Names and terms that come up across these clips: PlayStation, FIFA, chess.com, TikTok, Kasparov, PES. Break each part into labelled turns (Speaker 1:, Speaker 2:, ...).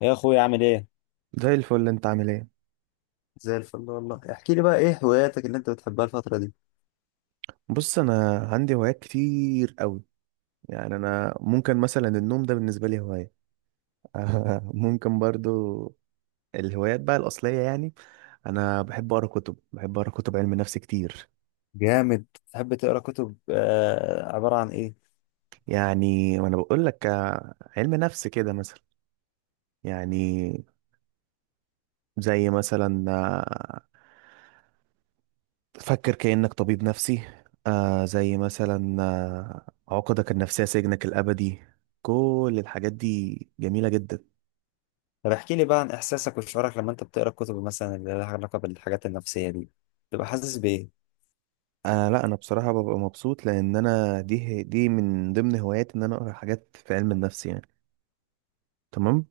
Speaker 1: يا اخويا، عامل ايه؟
Speaker 2: زي الفل، انت عامل ايه؟
Speaker 1: زي الفل والله، احكي لي بقى ايه هواياتك اللي انت بتحبها الفترة دي.
Speaker 2: بص، انا عندي هوايات كتير قوي. يعني انا ممكن مثلا النوم ده بالنسبه لي هوايه. ممكن برضو. الهوايات بقى الاصليه، يعني انا بحب اقرا كتب، بحب اقرا كتب علم نفس كتير.
Speaker 1: جامد. تحب تقرا كتب عباره عن ايه؟
Speaker 2: يعني وانا بقول لك علم نفس كده مثلا. يعني زي مثلا فكر كأنك طبيب نفسي. آه زي مثلا عقدك النفسيه سجنك الابدي. كل الحاجات دي جميله جدا.
Speaker 1: طب احكي لي بقى عن احساسك وشعورك لما انت بتقرا الكتب مثلا اللي لها علاقه بالحاجات النفسيه دي، تبقى حاسس بايه؟
Speaker 2: آه لا، انا بصراحه ببقى مبسوط، لان انا دي من ضمن هواياتي ان انا اقرا حاجات في علم النفس، يعني. تمام.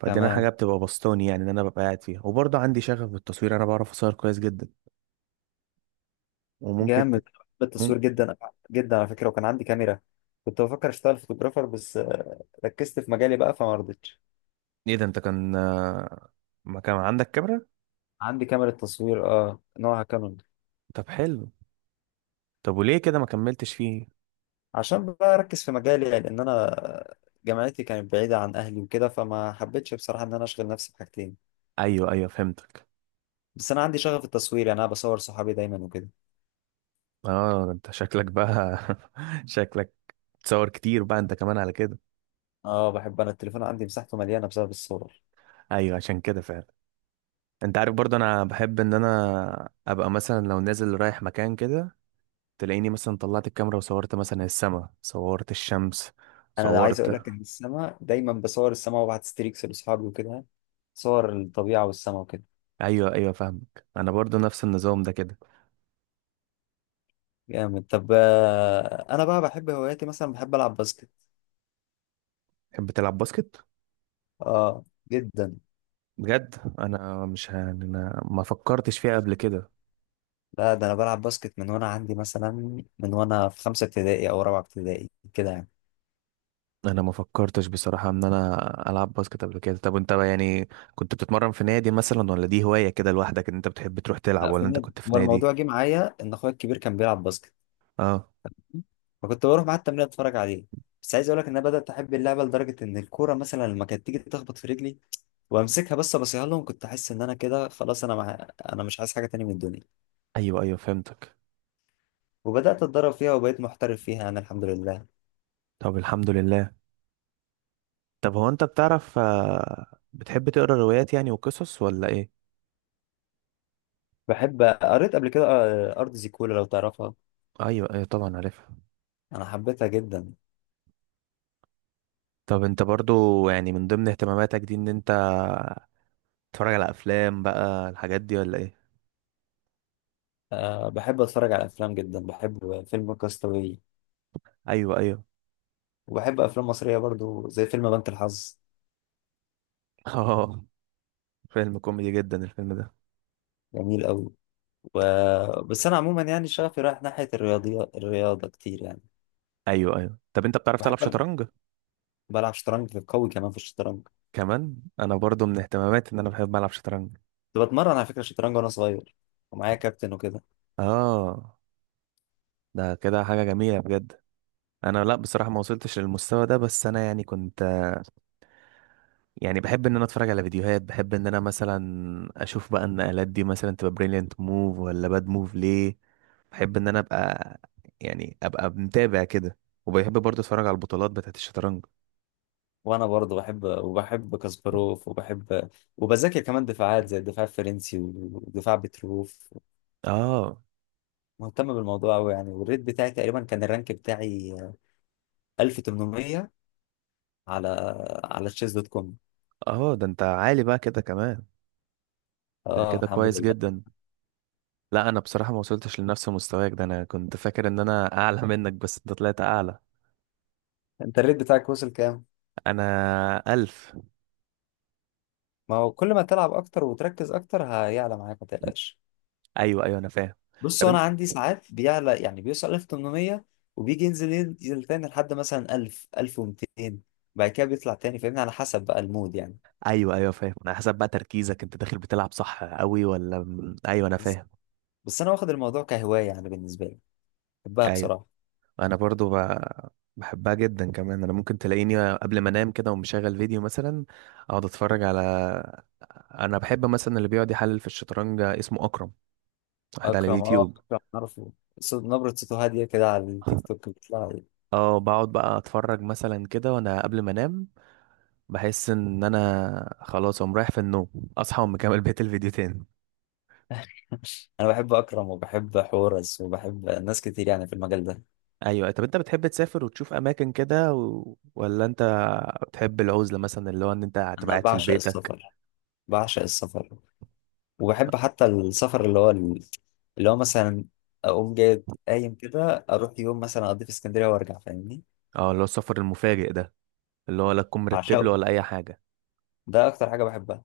Speaker 2: فدي انا حاجه
Speaker 1: تمام.
Speaker 2: بتبقى بسطاني يعني، ان انا ببقى قاعد فيها. وبرضه عندي شغف بالتصوير، انا بعرف اصور كويس جدا. وممكن
Speaker 1: جامد،
Speaker 2: ت-
Speaker 1: بحب
Speaker 2: مم...
Speaker 1: التصوير جدا جدا على فكره، وكان عندي كاميرا، كنت بفكر اشتغل فوتوغرافر، بس ركزت في مجالي بقى فما رضيتش.
Speaker 2: ايه ده، انت كان ما كان عندك كاميرا؟
Speaker 1: عندي كاميرا تصوير، نوعها كانون.
Speaker 2: طب حلو. طب وليه كده ما كملتش فيه؟
Speaker 1: عشان بقى اركز في مجالي، لان انا جامعتي كانت بعيده عن اهلي وكده، فما حبيتش بصراحه ان انا اشغل نفسي بحاجتين.
Speaker 2: ايوه ايوه، فهمتك.
Speaker 1: بس انا عندي شغف التصوير، يعني انا بصور صحابي دايما وكده.
Speaker 2: اه ده انت شكلك بقى شكلك تصور كتير بقى انت كمان على كده.
Speaker 1: اه بحب انا التليفون، عندي مساحته مليانه بسبب الصور.
Speaker 2: ايوه عشان كده فعلا. انت عارف برضه انا بحب ان انا ابقى مثلا لو نازل رايح مكان كده، تلاقيني مثلا طلعت الكاميرا وصورت مثلا السماء، صورت الشمس،
Speaker 1: انا عايز
Speaker 2: صورت.
Speaker 1: اقول لك ان السما، دايما بصور السما وببعت ستريكس لاصحابي وكده، صور الطبيعه والسما وكده.
Speaker 2: ايوه ايوه، فاهمك، انا برضه نفس النظام ده كده.
Speaker 1: جامد. طب انا بقى بحب هواياتي، مثلا بحب العب باسكت.
Speaker 2: تحب تلعب باسكت؟
Speaker 1: اه، جدا.
Speaker 2: بجد، انا مش ه... انا ما فكرتش فيها قبل كده.
Speaker 1: لا، ده انا بلعب باسكت من وانا في خمسه ابتدائي او رابعه ابتدائي كده يعني.
Speaker 2: انا ما فكرتش بصراحة ان انا العب باسكت قبل كده. طب انت بقى يعني كنت بتتمرن في نادي مثلا، ولا دي هواية كده لوحدك ان انت بتحب تروح تلعب،
Speaker 1: لا، في
Speaker 2: ولا انت
Speaker 1: نادي.
Speaker 2: كنت في
Speaker 1: هو
Speaker 2: نادي؟
Speaker 1: الموضوع جه معايا ان اخويا الكبير كان بيلعب باسكت،
Speaker 2: اه.
Speaker 1: فكنت بروح معاه التمرين اتفرج عليه. بس عايز اقول لك ان انا بدات احب اللعبه لدرجه ان الكوره مثلا لما كانت تيجي تخبط في رجلي وامسكها بس ابصيها لهم، كنت احس ان انا كده خلاص، انا مش عايز حاجه تاني من الدنيا.
Speaker 2: ايوه ايوه، فهمتك.
Speaker 1: وبدات اتدرب فيها وبقيت محترف فيها، انا الحمد لله.
Speaker 2: طب الحمد لله. طب هو انت بتعرف بتحب تقرا روايات يعني وقصص، ولا ايه؟
Speaker 1: بحب، قريت قبل كده ارض زيكولا لو تعرفها،
Speaker 2: ايوه ايوه طبعا، عارفها.
Speaker 1: انا حبيتها جدا.
Speaker 2: طب انت برضو يعني من ضمن اهتماماتك دي ان انت تتفرج على افلام بقى، الحاجات دي ولا ايه؟
Speaker 1: أه بحب اتفرج على افلام جدا، بحب فيلم كاستاوي،
Speaker 2: ايوه ايوه.
Speaker 1: وبحب افلام مصريه برضو زي فيلم بنك الحظ.
Speaker 2: اه، فيلم كوميدي جدا الفيلم ده.
Speaker 1: جميل قوي. و... بس انا عموما يعني شغفي رايح ناحيه الرياضيات الرياضه كتير يعني.
Speaker 2: ايوه ايوه. طب انت بتعرف تلعب
Speaker 1: بحب ألعب-
Speaker 2: شطرنج؟
Speaker 1: بلعب شطرنج، في قوي كمان في الشطرنج.
Speaker 2: كمان انا برضو من اهتماماتي ان انا بحب العب شطرنج.
Speaker 1: كنت بتمرن على فكره شطرنج وانا صغير، ومعايا كابتن وكده.
Speaker 2: اه ده كده حاجة جميلة بجد. انا لا بصراحة، ما وصلتش للمستوى ده، بس انا يعني كنت، يعني بحب ان انا اتفرج على فيديوهات، بحب ان انا مثلا اشوف بقى النقلات دي مثلا، تبقى بريليانت موف ولا باد موف ليه. بحب ان انا ابقى، يعني ابقى متابع كده. وبحب برضه اتفرج على البطولات بتاعت الشطرنج.
Speaker 1: وانا برضه بحب، وبحب كاسباروف، وبحب، وبذاكر كمان دفاعات زي الدفاع الفرنسي ودفاع بتروف.
Speaker 2: اه.
Speaker 1: مهتم بالموضوع قوي يعني، والريت بتاعي تقريبا، كان الرانك بتاعي 1800 على على تشيز دوت كوم.
Speaker 2: اه ده انت عالي بقى كده كمان. ده
Speaker 1: اه،
Speaker 2: كده
Speaker 1: الحمد
Speaker 2: كويس
Speaker 1: لله.
Speaker 2: جدا. لا انا بصراحة ما وصلتش لنفس مستواك ده، انا كنت فاكر ان انا اعلى منك، بس انت طلعت اعلى.
Speaker 1: انت الريت بتاعك وصل كام؟
Speaker 2: انا الف.
Speaker 1: ما هو كل ما تلعب اكتر وتركز اكتر هيعلى معاك، ما تقلقش.
Speaker 2: ايوه ايوه، انا فاهم.
Speaker 1: بص،
Speaker 2: طب
Speaker 1: انا
Speaker 2: انت.
Speaker 1: عندي ساعات بيعلى يعني بيوصل 1800، وبيجي ينزل ينزل تاني لحد مثلا 1000 1200، بعد كده بيطلع تاني، فاهمني، على حسب بقى المود يعني.
Speaker 2: ايوه ايوه، فاهم، انا حسب بقى تركيزك انت داخل بتلعب صح قوي ولا ايوه انا
Speaker 1: بس
Speaker 2: فاهم.
Speaker 1: بس انا واخد الموضوع كهوايه، يعني بالنسبه لي بحبها
Speaker 2: ايوه.
Speaker 1: بصراحه.
Speaker 2: انا برضو ب... بحبها جدا كمان. انا ممكن تلاقيني قبل ما انام كده ومشغل فيديو مثلا، اقعد اتفرج على، انا بحب مثلا اللي بيقعد يحلل في الشطرنج اسمه اكرم، واحد على
Speaker 1: اكرم اه
Speaker 2: اليوتيوب.
Speaker 1: اكرم عارفه، صوت، نبره صوته هاديه كده على التيك توك بتطلع لي.
Speaker 2: اه بقعد بقى اتفرج مثلا كده وانا قبل ما انام، بحس ان انا خلاص اقوم رايح في النوم، اصحى واقوم مكمل بقية الفيديو تاني.
Speaker 1: انا بحب اكرم وبحب حورس وبحب ناس كتير يعني في المجال ده.
Speaker 2: ايوه. طب انت بتحب تسافر وتشوف اماكن كده ولا انت بتحب العزله مثلا، اللي هو ان انت هتبقى
Speaker 1: انا
Speaker 2: قاعد في
Speaker 1: بعشق
Speaker 2: بيتك؟
Speaker 1: السفر، بعشق السفر، وبحب حتى السفر اللي هو، اللي هو مثلا اقوم جاي قايم كده اروح يوم مثلا اقضي في اسكندريه وارجع، فاهمني.
Speaker 2: اه اللي هو السفر المفاجئ ده، اللي هو لا تكون مرتب له
Speaker 1: عشاقه،
Speaker 2: ولا اي حاجه.
Speaker 1: ده اكتر حاجه بحبها.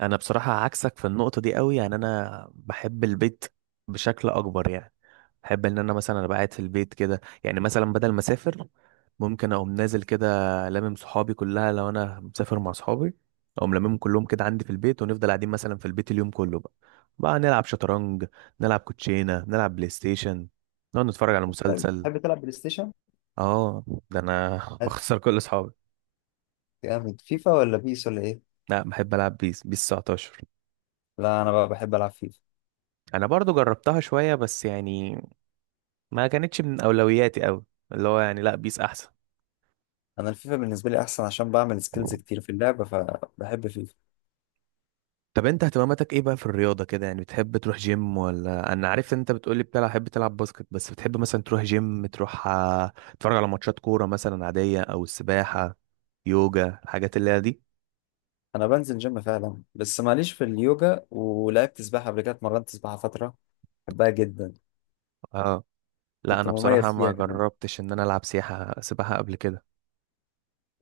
Speaker 2: انا بصراحه عكسك في النقطه دي قوي، يعني انا بحب البيت بشكل اكبر يعني. بحب ان انا مثلا ابقى قاعد في البيت كده، يعني مثلا بدل ما اسافر، ممكن اقوم نازل كده لامم صحابي كلها. لو انا مسافر مع صحابي، اقوم لاممهم كلهم كده عندي في البيت، ونفضل قاعدين مثلا في البيت اليوم كله. بقى نلعب شطرنج، نلعب كوتشينه، نلعب بلاي ستيشن، نقعد نتفرج على
Speaker 1: حلو.
Speaker 2: مسلسل.
Speaker 1: تحب تلعب بلاي ستيشن؟
Speaker 2: اه ده انا
Speaker 1: حلو.
Speaker 2: بخسر كل اصحابي.
Speaker 1: جامد. فيفا ولا بيس ولا ايه؟
Speaker 2: لا، بحب العب بيس، بيس 19.
Speaker 1: لا، انا بقى بحب العب فيفا.
Speaker 2: انا برضو جربتها شوية، بس يعني ما كانتش من اولوياتي قوي. اللي هو يعني لا، بيس احسن.
Speaker 1: انا الفيفا بالنسبه لي احسن عشان بعمل سكيلز كتير في اللعبه، فبحب فيفا.
Speaker 2: طب انت اهتماماتك ايه بقى في الرياضة كده؟ يعني بتحب تروح جيم، ولا، انا عارف ان انت بتقولي بتلعب، بتحب تلعب باسكت، بس بتحب مثلا تروح جيم، تروح تتفرج على ماتشات كورة مثلا عادية، او السباحة، يوجا، الحاجات اللي هي دي؟
Speaker 1: انا بنزل جيم فعلا بس ماليش في اليوجا، ولعبت سباحه قبل كده، اتمرنت سباحه فتره، بحبها جدا،
Speaker 2: اه. لا
Speaker 1: كنت
Speaker 2: انا بصراحة
Speaker 1: مميز
Speaker 2: ما
Speaker 1: فيها كمان.
Speaker 2: جربتش ان انا العب سياحة، سباحة قبل كده.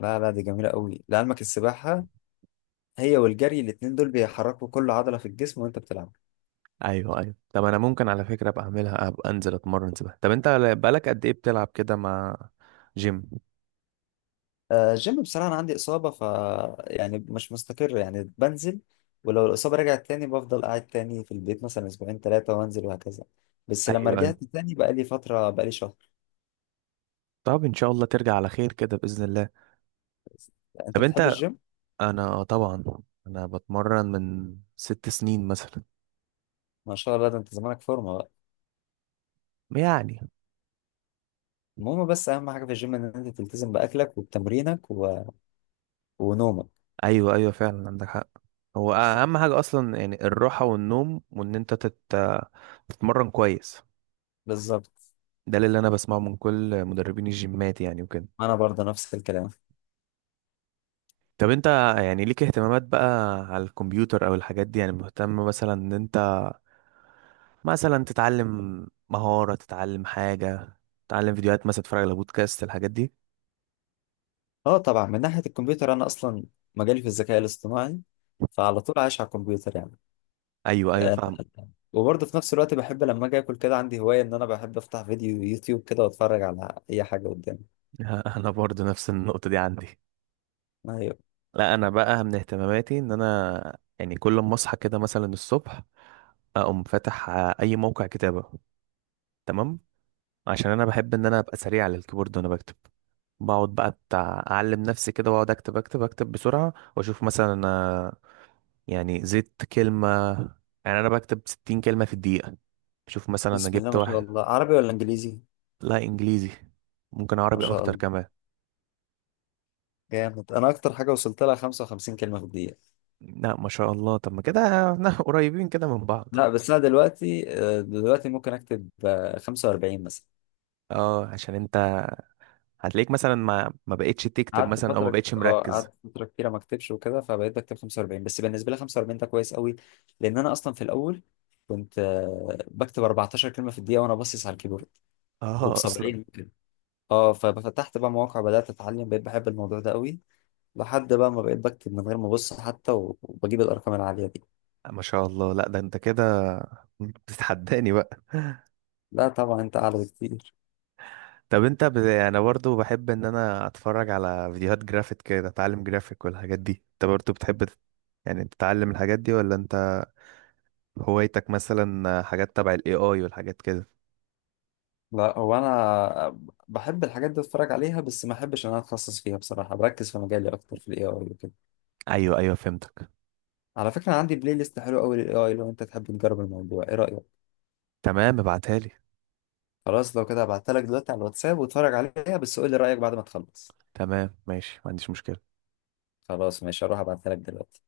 Speaker 1: لا لا، دي جميله قوي لعلمك السباحه، هي والجري الاتنين دول بيحركوا كل عضلة في الجسم وانت بتلعب.
Speaker 2: ايوه ايوه. طب انا ممكن على فكرة ابقى اعملها، ابقى انزل اتمرن سباحة. طب انت بقالك قد ايه بتلعب كده مع جيم؟
Speaker 1: الجيم بصراحة أنا عندي إصابة، ف يعني مش مستقر، يعني بنزل، ولو الإصابة رجعت تاني بفضل قاعد تاني في البيت مثلا أسبوعين تلاتة وأنزل وهكذا. بس لما
Speaker 2: ايوه ايوه.
Speaker 1: رجعت تاني، بقى لي فترة، بقى لي شهر.
Speaker 2: طب ان شاء الله ترجع على خير كده باذن الله.
Speaker 1: أنت
Speaker 2: طب
Speaker 1: بتحب
Speaker 2: انت.
Speaker 1: الجيم؟
Speaker 2: انا آه طبعا، انا بتمرن من ست سنين مثلا.
Speaker 1: ما شاء الله، ده أنت زمانك فورمة بقى.
Speaker 2: يعني.
Speaker 1: المهم، بس أهم حاجة في الجيم إن أنت تلتزم بأكلك وبتمرينك ونومك.
Speaker 2: ايوه ايوه فعلا، عندك حق. هو اهم حاجه اصلا، يعني الراحه والنوم، وان انت تتمرن كويس.
Speaker 1: بالظبط.
Speaker 2: ده اللي انا بسمعه من كل مدربين الجيمات يعني وكده.
Speaker 1: أنا برضه نفس الكلام.
Speaker 2: طب انت يعني ليك اهتمامات بقى على الكمبيوتر او الحاجات دي؟ يعني مهتم مثلا ان انت مثلا تتعلم مهاره، تتعلم حاجه، تتعلم فيديوهات، مثلا تتفرج على بودكاست، الحاجات دي؟
Speaker 1: أه طبعا، من ناحية الكمبيوتر أنا أصلا مجالي في الذكاء الاصطناعي، فعلى طول عايش على الكمبيوتر يعني.
Speaker 2: ايوه ايوه
Speaker 1: آه،
Speaker 2: فاهم.
Speaker 1: وبرضه في نفس الوقت بحب لما اجي اكل كده عندي هوايه ان انا بحب افتح فيديو يوتيوب كده واتفرج على اي حاجه قدامي.
Speaker 2: انا برضو نفس النقطه دي عندي.
Speaker 1: ايوه.
Speaker 2: لا انا بقى من اهتماماتي ان انا يعني كل ما اصحى كده مثلا الصبح، اقوم فاتح اي موقع كتابه. تمام. عشان انا بحب ان انا ابقى سريع على الكيبورد وانا بكتب. بقعد بقى بتاع اعلم نفسي كده، واقعد اكتب اكتب اكتب بسرعه، واشوف مثلا انا يعني زدت كلمه. يعني انا بكتب 60 كلمه في الدقيقه. شوف مثلا انا
Speaker 1: بسم الله
Speaker 2: جبت
Speaker 1: ما شاء
Speaker 2: واحد.
Speaker 1: الله، عربي ولا انجليزي؟
Speaker 2: لا، انجليزي. ممكن
Speaker 1: ما
Speaker 2: عربي
Speaker 1: شاء
Speaker 2: اكتر
Speaker 1: الله،
Speaker 2: كمان.
Speaker 1: جامد. انا اكتر حاجه وصلت لها 55 كلمه في الدقيقه.
Speaker 2: لا ما شاء الله. طب ما كده احنا قريبين كده من بعض.
Speaker 1: لا بس انا دلوقتي ممكن اكتب 45 مثلا.
Speaker 2: اه عشان انت هتلاقيك مثلا ما بقتش تكتب
Speaker 1: قعدت
Speaker 2: مثلا، او ما
Speaker 1: فترة
Speaker 2: بقتش
Speaker 1: اه
Speaker 2: مركز.
Speaker 1: قعدت فترة كتيرة ما اكتبش وكده، فبقيت بكتب 45، بس بالنسبة لي 45 ده كويس قوي. لأن أنا أصلا في الأول كنت بكتب 14 كلمة في الدقيقة وأنا باصص على الكيبورد
Speaker 2: اه اصلا.
Speaker 1: وب70. اه ففتحت بقى مواقع، بدأت اتعلم، بقيت بحب الموضوع ده قوي، لحد بقى ما بقيت بكتب من غير ما ابص حتى، و- وبجيب الارقام العالية دي.
Speaker 2: ما شاء الله. لا ده انت كده بتتحداني بقى.
Speaker 1: لا طبعا، انت اعلى بكتير.
Speaker 2: انا برضو بحب ان انا اتفرج على فيديوهات جرافيك كده، اتعلم جرافيك والحاجات دي. انت برضو بتحب تت- يعني تتعلم الحاجات دي، ولا انت هوايتك مثلا حاجات تبع الاي اي والحاجات كده؟
Speaker 1: لا، هو انا بحب الحاجات دي اتفرج عليها، بس ما احبش ان انا اتخصص فيها بصراحة، بركز في مجالي اكتر في الاي اي وكده.
Speaker 2: ايوه ايوه، فهمتك.
Speaker 1: على فكرة، عندي بلاي ليست حلو قوي للاي اي، لو انت تحب نجرب الموضوع، ايه رأيك؟
Speaker 2: تمام، ابعتها لي.
Speaker 1: خلاص، لو كده هبعتها لك دلوقتي على الواتساب، واتفرج عليها بس قول لي رأيك بعد ما تخلص.
Speaker 2: تمام ماشي، ما عنديش مشكلة.
Speaker 1: خلاص ماشي، هروح ابعتها لك دلوقتي.